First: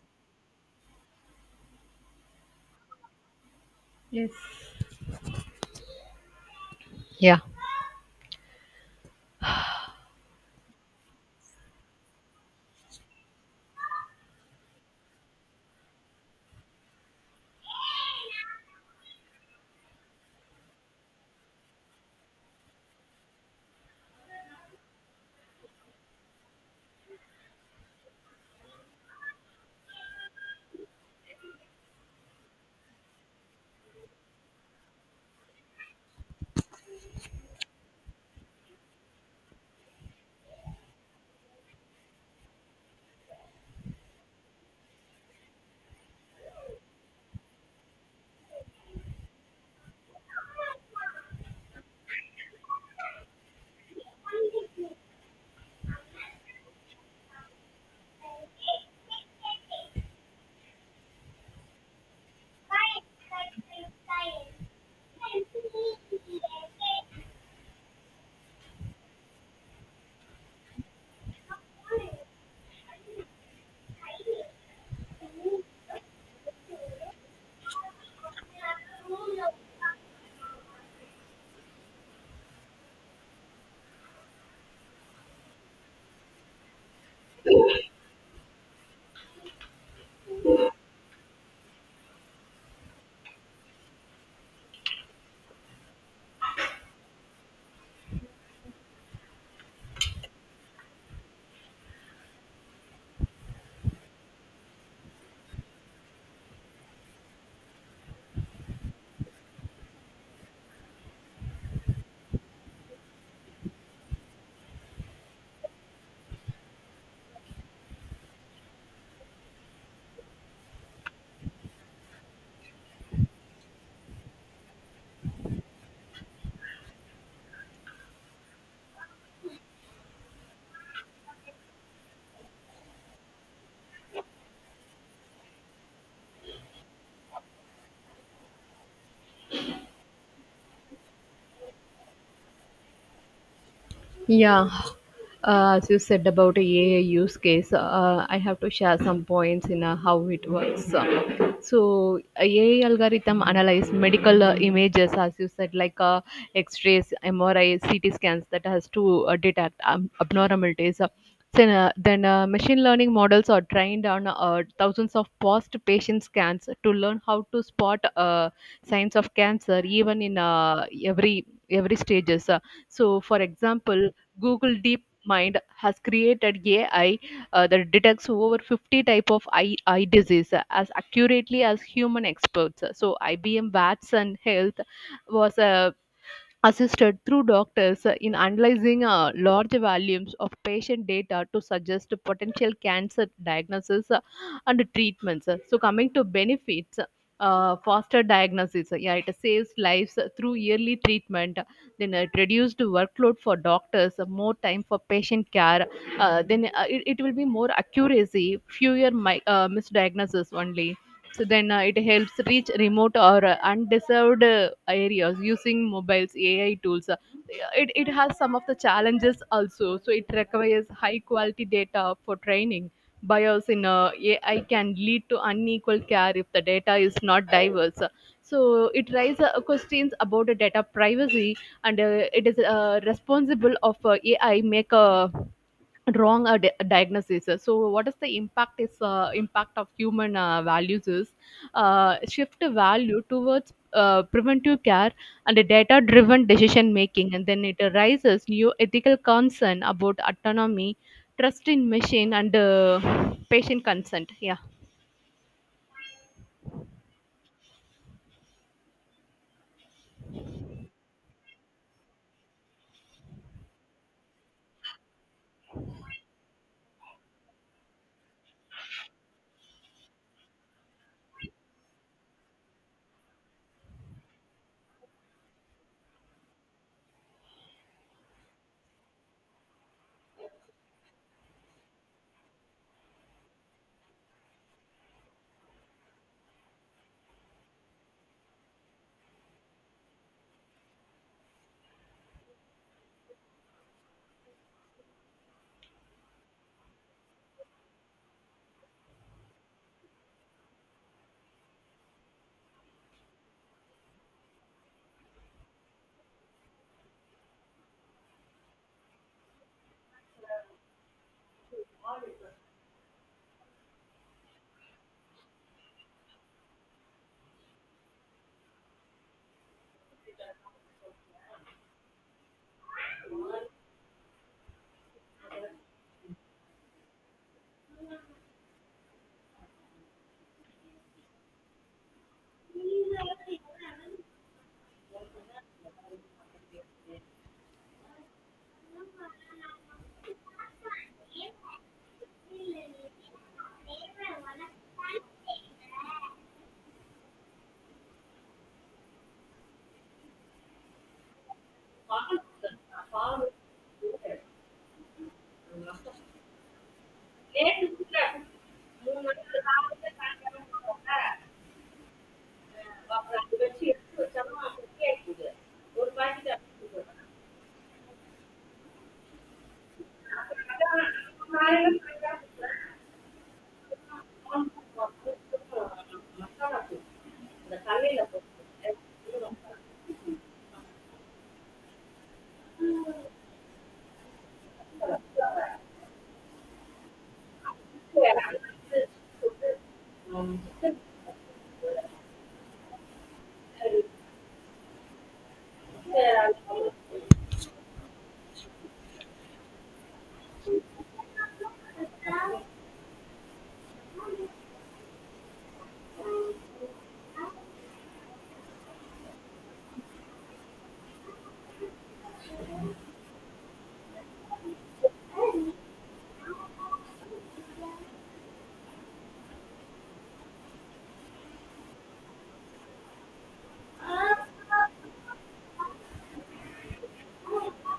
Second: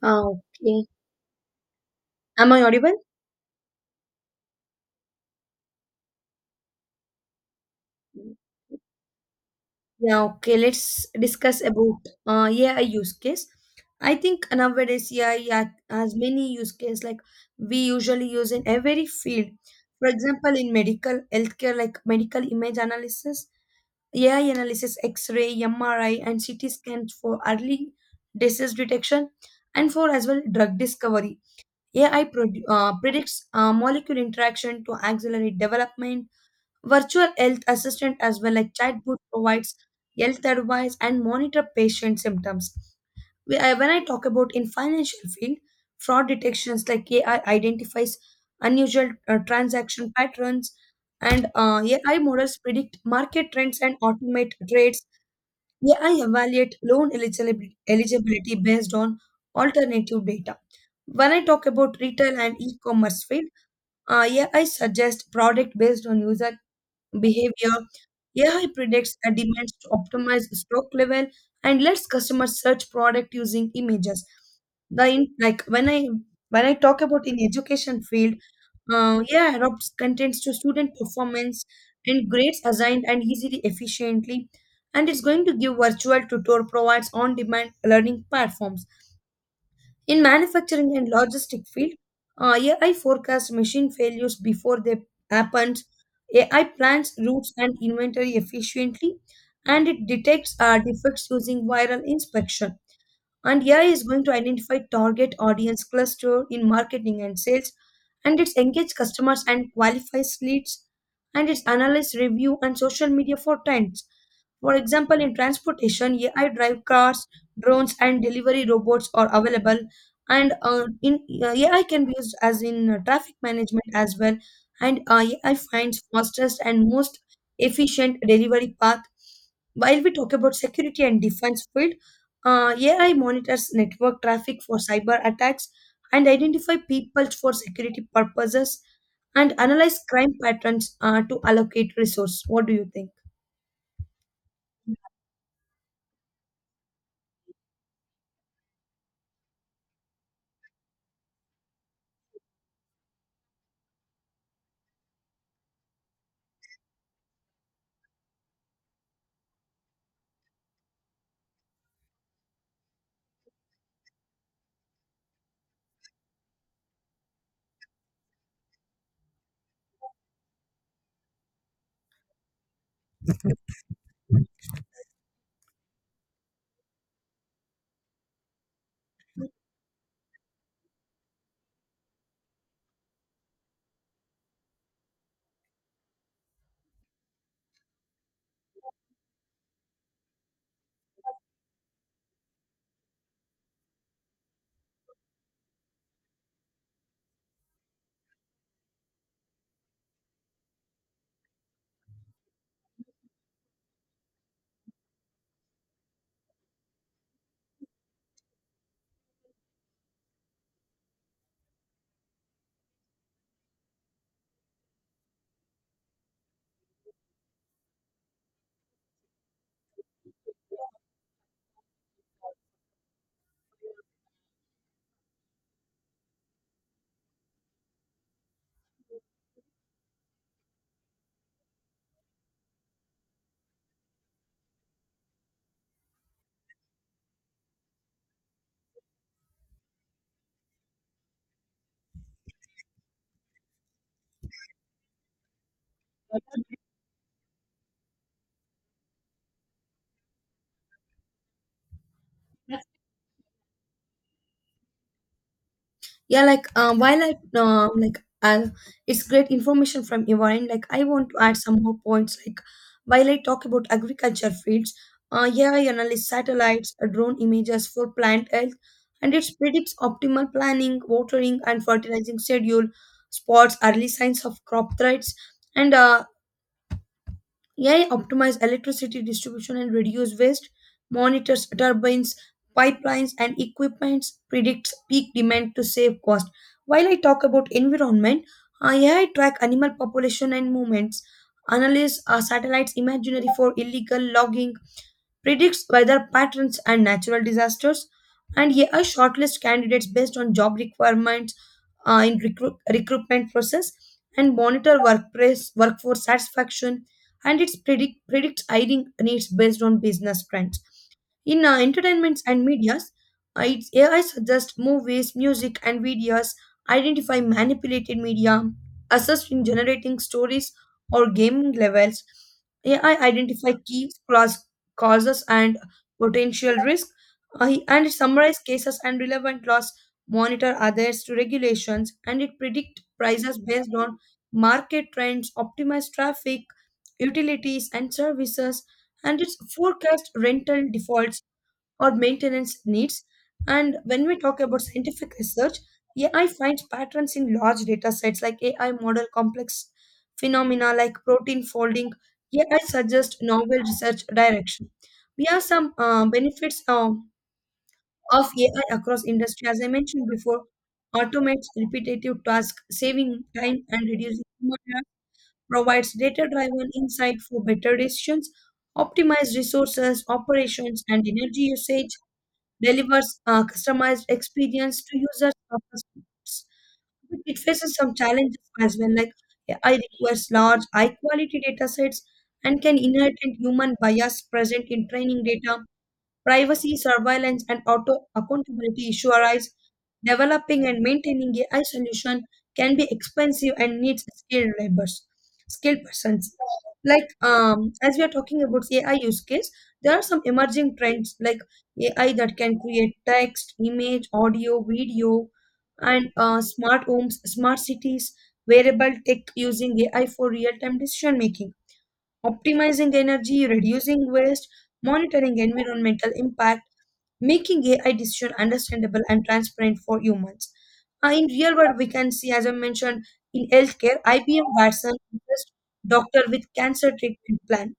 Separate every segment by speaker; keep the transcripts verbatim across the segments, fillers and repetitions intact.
Speaker 1: Ah, okay. Am I audible?
Speaker 2: Yes.
Speaker 1: Yeah, okay. Let's discuss about uh, A I use case. I think nowadays A I ha- has many use case like we usually use in every field. For example, in medical healthcare, like medical image analysis, A I analysis, X-ray, M R I, and C T scans for early disease detection, and for as well drug discovery. A I produ- uh, predicts uh, molecule interaction to accelerate development. Virtual health assistant as well, like chatbot, provides health advice and monitor patient symptoms. We- I- When I talk about in financial field, fraud detections like A I identifies unusual uh, transaction patterns, and uh, A I models predict market trends and automate trades. A I evaluate loan eligibility eligibility based on alternative data. When I talk about retail and e-commerce field, uh, A I suggest product based on user behavior. A I predicts and demands to optimize stock level and lets customers search product using images. The in, like when I when I talk about in education field, uh, A I adopts contents to student performance and grades assigned and easily efficiently, and it's going to give virtual tutor provides on-demand learning platforms. In manufacturing and logistic field, uh, A I forecast machine failures before they happen. A I plans routes and inventory efficiently, and it detects uh, defects using viral inspection. And A I is going to identify target audience cluster in marketing and sales, and it's engage customers and qualifies leads, and it's analyze review and social media for trends. For example, in transportation, A I drive cars, drones, and delivery robots are available. And uh, in uh, A I can be used as in uh, traffic management as well. And uh, A I finds fastest and most efficient delivery path. While we talk about security and defense field, uh, A I monitors network traffic for cyber attacks and identify people for security purposes and analyze crime patterns uh, to allocate resource. What do you think?
Speaker 2: Yeah, uh, as you said about A I use case, uh, I have to share some points in uh, how it works. Uh, So, A I algorithm analyze medical uh, images, as you said, like uh, X-rays, M R I, C T scans that has to uh, detect um, abnormalities. Uh, Then, uh, then uh, machine learning models are trained on uh, thousands of past patient scans to learn how to spot uh, signs of cancer, even in uh, every every stages. Uh, so, for example, Google DeepMind has created A I uh, that detects over fifty type of eye, eye disease uh, as accurately as human experts. So I B M Watson Health was uh, assisted through doctors uh, in analyzing uh, large volumes of patient data to suggest potential cancer diagnosis uh, and treatments. So, coming to benefits. Uh, faster diagnosis, yeah, it saves lives through early treatment. Then it reduced workload for doctors, more time for patient care. Uh, then uh, it, it will be more accuracy, fewer mi- uh, misdiagnoses only. So then uh, it helps reach remote or uh, undeserved uh, areas using mobiles, A I tools. Uh, It, it has some of the challenges also. So it requires high quality data for training. Bias in uh, A I can lead to unequal care if the data is not diverse. So it raises uh, questions about the data privacy, and uh, it is uh, responsible of uh, A I make a wrong uh, di- diagnosis. So what is the impact, is uh, impact of human uh, values is uh, shift value towards uh, preventive care and data driven decision making. And then it arises new ethical concern about autonomy, trust in machine, and uh, patient consent. Yeah.
Speaker 1: Yeah, like um, while I um, like I it's great information from your end. Like, I want to add some more points, like while I talk about agriculture fields, uh, yeah, I analyze satellites uh, drone images for plant health, and it predicts optimal planning watering and fertilizing schedule, spots early signs of crop threats. And uh, A I optimizes electricity distribution and reduces waste, monitors turbines, pipelines, and equipments, predicts peak demand to save cost. While I talk about environment, uh, A I track animal population and movements, analyze uh, satellites imaginary for illegal logging, predicts weather patterns and natural disasters, and yeah, a shortlist candidates based on job requirements uh, in recruit, recruitment process and monitor workplace workforce satisfaction, and it predict predicts hiring needs based on business trends. In uh, entertainments and medias, uh, it's A I suggests movies, music, and videos, identify manipulated media, assist in generating stories or gaming levels. A I identify key cause- causes and potential risk, uh, he- and it summarize cases and relevant laws, monitor others to regulations, and it predict prices based on market trends, optimize traffic, utilities, and services, and its forecast rental defaults or maintenance needs. And when we talk about scientific research, A I finds patterns in large data sets like A I model complex phenomena like protein folding. A I suggests novel research direction. We have some uh, benefits um, of A I across industry. As I mentioned before, automates repetitive tasks, saving time and reducing human error, provides data-driven insight for better decisions, optimize resources, operations, and energy usage, delivers a customized experience to users of the sports. But it faces some challenges as well, like A I requires large, high quality data sets and can inherit human bias present in training data. Privacy, surveillance, and auto accountability issue arise. Developing and maintaining A I solution can be expensive and needs skilled labors, skilled persons. Like um, as we are talking about A I use case, there are some emerging trends like A I that can create text, image, audio, video, and uh, smart homes, smart cities, wearable tech using A I for real-time decision making, optimizing energy, reducing waste, monitoring environmental impact, making A I decision understandable and transparent for humans. Uh, in real world, we can see, as I mentioned, in healthcare, I B M Watson is just doctor with cancer treatment plan.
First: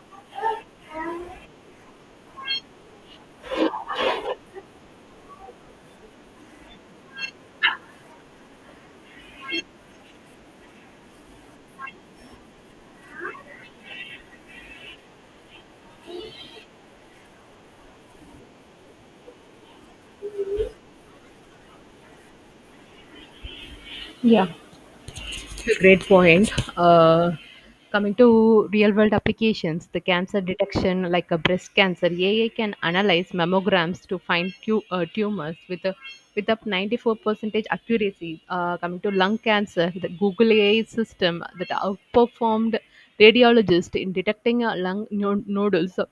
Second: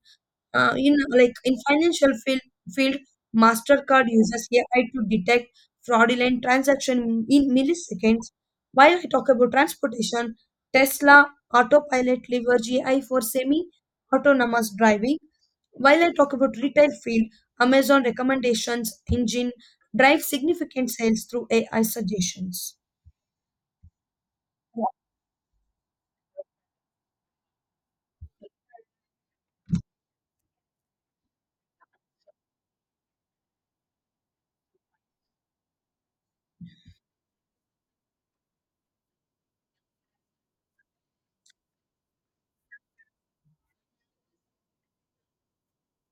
Speaker 1: Uh, in like in financial field, field, Mastercard uses A I to detect fraudulent transaction in milliseconds. While I talk about transportation, Tesla autopilot leverage A I for semi-autonomous driving. While I talk about retail field, Amazon recommendations engine drives significant sales through A I suggestions.
Speaker 2: Yeah. That's a great point. Uh, coming to real world applications, the cancer detection, like a breast cancer, A I can analyze mammograms to find tu- uh, tumors with a with up ninety-four percent accuracy. Uh, coming to lung cancer, the Google A I system that outperformed radiologists in detecting uh, lung no- nodules so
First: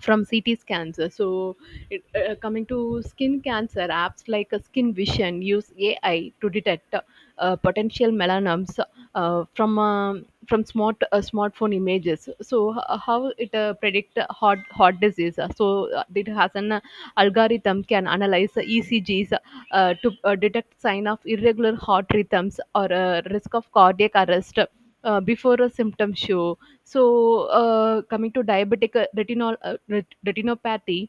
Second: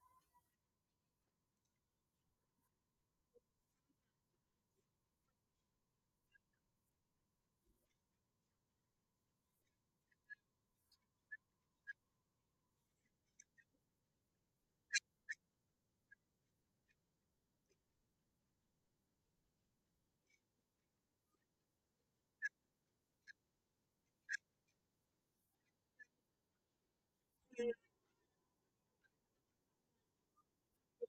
Speaker 2: from C T scans. So, it, uh, coming to skin cancer, apps like uh, Skin Vision use A I to detect uh, potential melanomas uh, from um from smart uh, smartphone images. So, h- how it uh, predict heart heart disease? So, uh, it has an uh, algorithm can analyze E C Gs uh, to uh, detect sign of irregular heart rhythms or uh, risk of cardiac arrest uh, before a symptom show. So, uh, coming to diabetic uh, retinol, uh, ret- retinopathy,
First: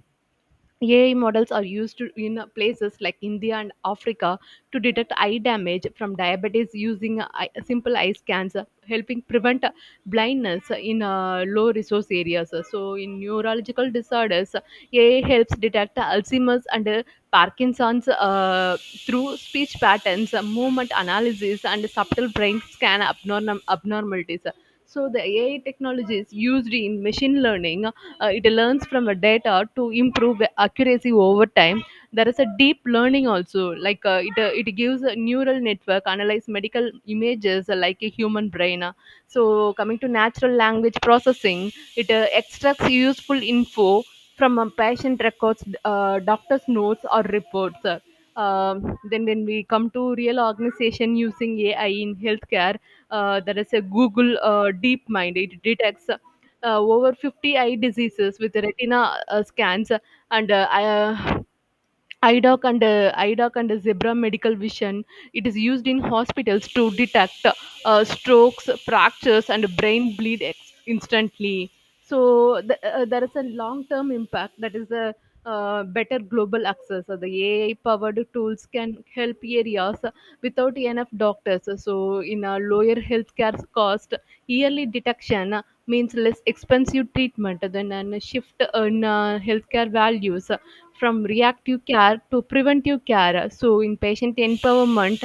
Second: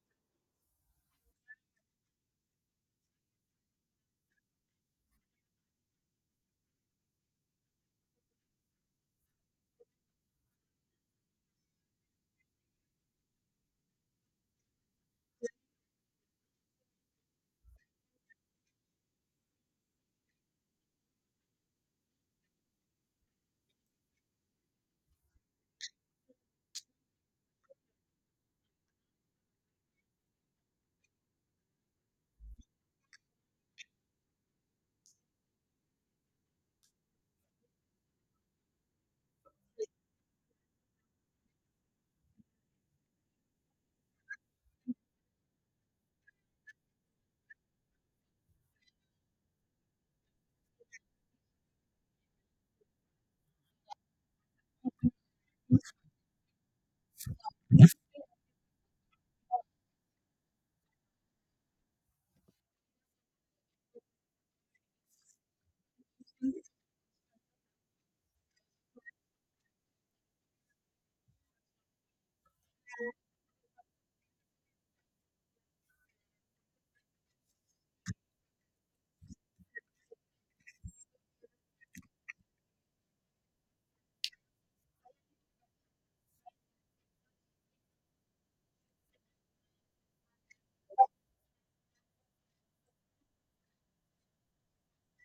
Speaker 2: A I models are used to- in places like India and Africa to detect eye damage from diabetes using eye- simple eye scans, uh, helping prevent uh, blindness in uh, low resource areas. So, in neurological disorders, A I helps detect Alzheimer's and uh, Parkinson's uh, through speech patterns, uh, movement analysis, and subtle brain scan abnorm- abnormalities. So, the A I technologies used in machine learning, uh, it learns from a data to improve accuracy over time. There is a deep learning also, like uh, it, uh, it gives a neural network analyze medical images uh, like a human brain uh. So coming to natural language processing, it uh, extracts useful info from a patient records, uh, doctor's notes or reports uh. Um, then when we come to real organization using A I in healthcare, uh, there is a Google uh, deep mind it detects uh, over fifty eye diseases with retina uh, scans and uh, uh, I D O C and uh, I D O C and Zebra Medical Vision. It is used in hospitals to detect uh, strokes, fractures, and brain bleed ex- instantly. So th- uh, there is a long-term impact, that is a uh, better global access. So the A I-powered tools can help areas without enough doctors. So in a lower healthcare cost. Yearly detection uh, means less expensive treatment than a shift in uh, healthcare values, uh, from reactive care to preventive care. So, in patient empowerment,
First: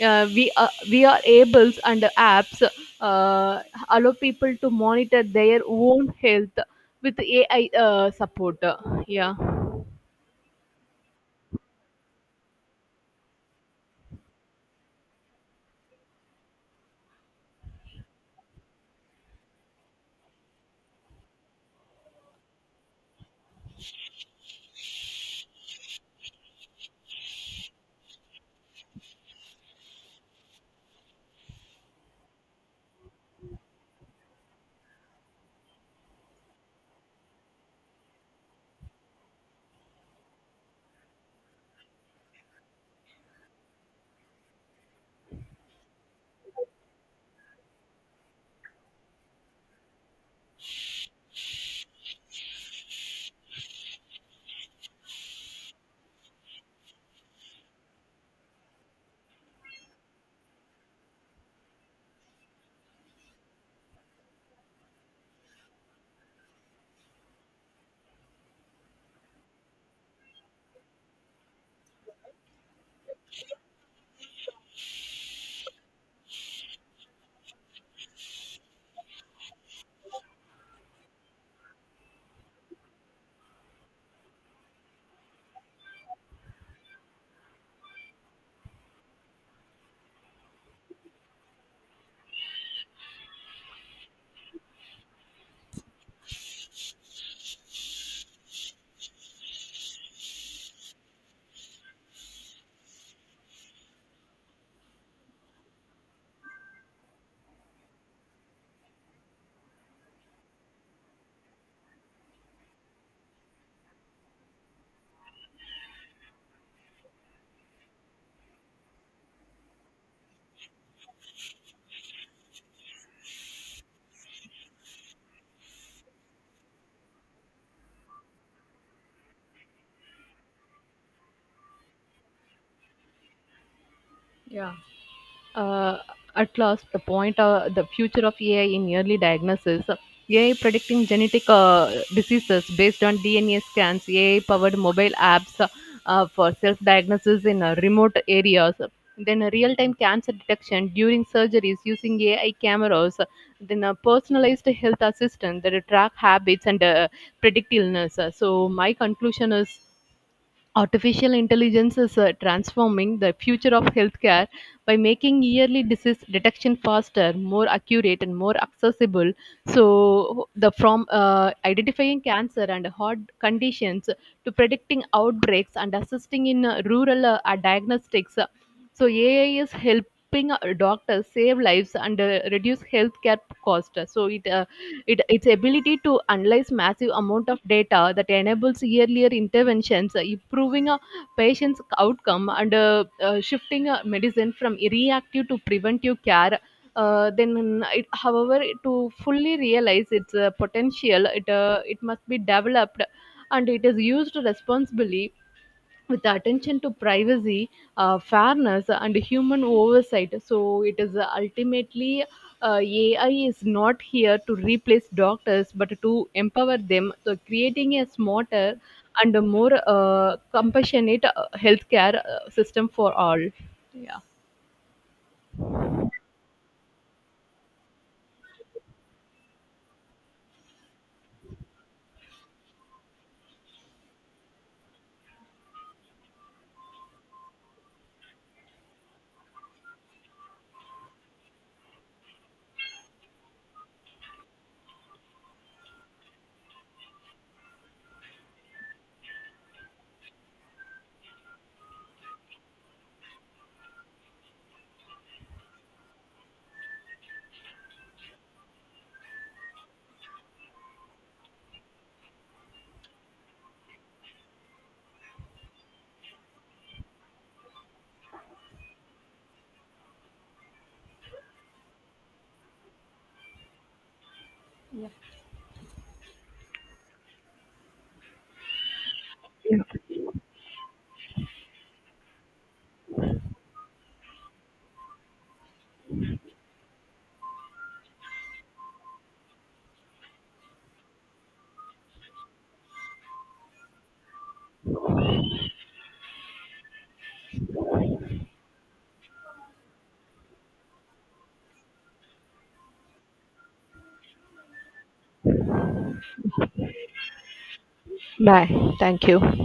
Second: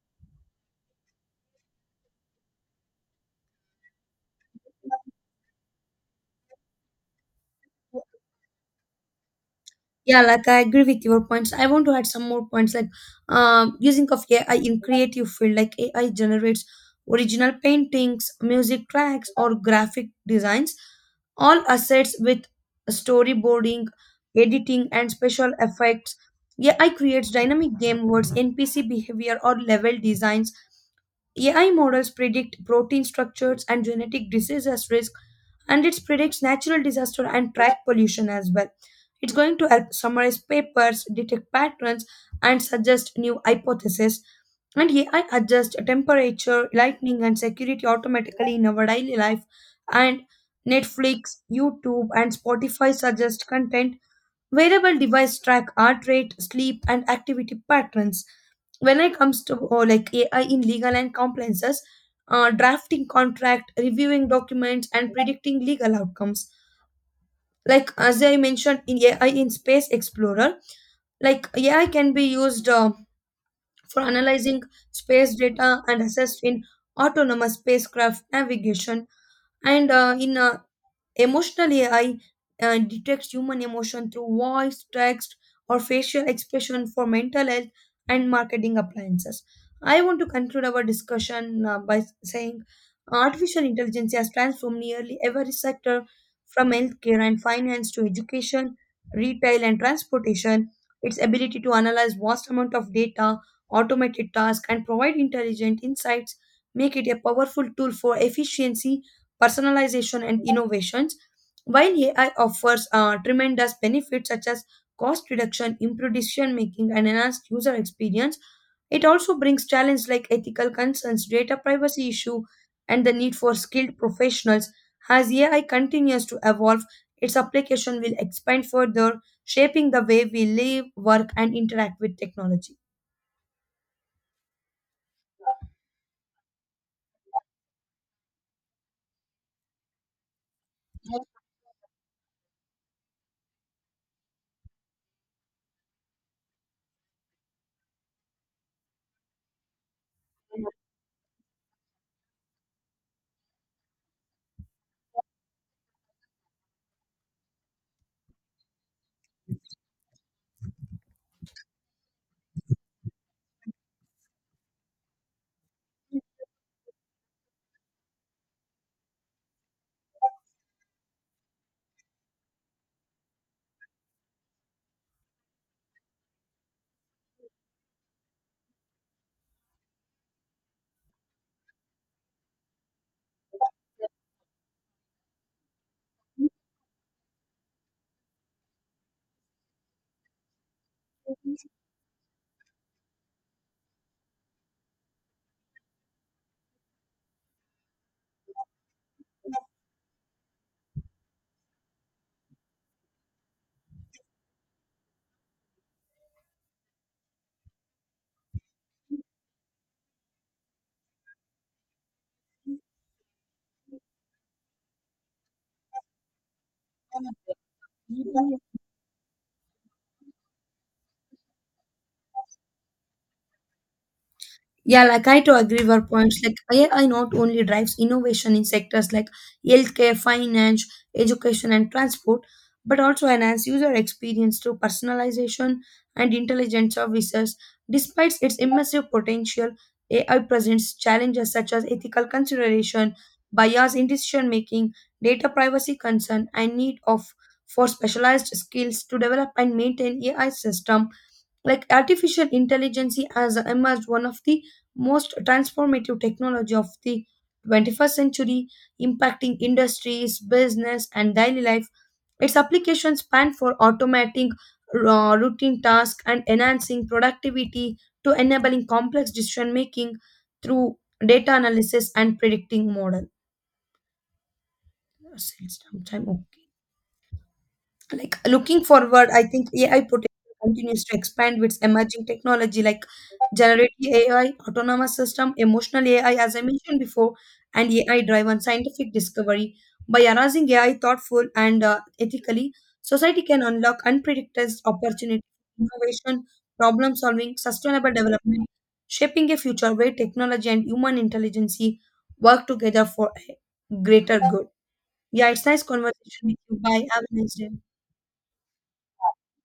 Speaker 2: uh, we are, we are able and apps uh, allow people to monitor their own health with A I uh, support. Yeah.
Speaker 1: Yeah, like I agree with your points. I want to add some more points, like um, using of A I in creative field. Like A I generates original paintings, music tracks, or graphic designs. All assets with storyboarding, editing, and special effects. A I creates dynamic game worlds, N P C behavior, or level designs. A I models predict protein structures and genetic disease as risk, and it predicts natural disaster and track pollution as well. It's going to help summarize papers, detect patterns, and suggest new hypotheses. And A I adjusts temperature, lighting, and security automatically in our daily life. And Netflix, YouTube, and Spotify suggest content. Wearable device track heart rate, sleep, and activity patterns. When it comes to uh, like A I in legal and compliances, uh, drafting contract, reviewing documents, and predicting legal outcomes. Like as I mentioned in A I in Space Explorer, like A I can be used uh, for analyzing space data and assessed in autonomous spacecraft navigation. And uh, in uh, Emotional A I uh, detects human emotion through voice, text, or facial expression for mental health and marketing appliances. I want to conclude our discussion uh, by saying artificial intelligence has transformed nearly every sector from healthcare and finance to education, retail, and transportation. Its ability to analyze vast amount of data, automated tasks, and provide intelligent insights make it a powerful tool for efficiency personalization, and innovations. While A I offers uh, tremendous benefits such as cost reduction, improved decision making, and enhanced user experience, it also brings challenges like ethical concerns, data privacy issue, and the need for skilled professionals. As A I continues to evolve, its application will expand further, shaping the way we live, work, and interact with technology.
Speaker 2: uh, at last the point, uh, the future of A I in early diagnosis, A I predicting genetic uh, diseases based on D N A scans, AI powered mobile apps uh, for self diagnosis in uh, remote areas, then real time cancer detection during surgeries using AI cameras, then a personalized health assistant that track habits and uh, predict illness. So my conclusion is: artificial intelligence is uh, transforming the future of healthcare by making yearly disease detection faster, more accurate, and more accessible. So, the from uh, identifying cancer and heart conditions to predicting outbreaks and assisting in uh, rural uh, uh, diagnostics. So, A I is helping uh, doctors save lives and uh, reduce healthcare cost. So, it uh, it, its ability to analyze massive amount of data that enables earlier interventions, uh, improving a patient's outcome and uh, uh, shifting uh, medicine from reactive to preventive care. Uh, then, it, however, to fully realize its uh, potential, it uh, it must be developed and it is used responsibly with the attention to privacy, uh, fairness, and human oversight. So it is ultimately, uh, A I is not here to replace doctors, but to empower them. So creating a smarter and a more uh, compassionate uh, healthcare uh, system for all. Yeah.
Speaker 1: Yeah, like I to agree with your points. Like A I not only drives innovation in sectors like healthcare, finance, education, and transport, but also enhance user experience through personalization and intelligent services. Despite its immersive potential, A I presents challenges such as ethical consideration, bias in decision making, data privacy concern, and need of for specialized skills to develop and maintain A I system. Like artificial intelligence has emerged one of the most transformative technology of the twenty-first century, impacting industries, business, and daily life. Its applications span for automating uh, routine tasks and enhancing productivity to enabling complex decision making through data analysis and predicting model.
Speaker 2: Yeah.
Speaker 1: Yes, time- time, okay. Like looking forward, I think AI potential continues to expand with emerging technology like generative A I, autonomous system, emotional A I, as I mentioned before, and A I driven scientific discovery. By arousing A I thoughtful and uh, ethically, society can unlock unpredicted opportunities, innovation, problem solving, sustainable development, shaping a future where technology and human intelligence work together for a greater good. Yeah, it's nice conversation with you. Bye, have a nice day.
Speaker 2: Bye. Thank you.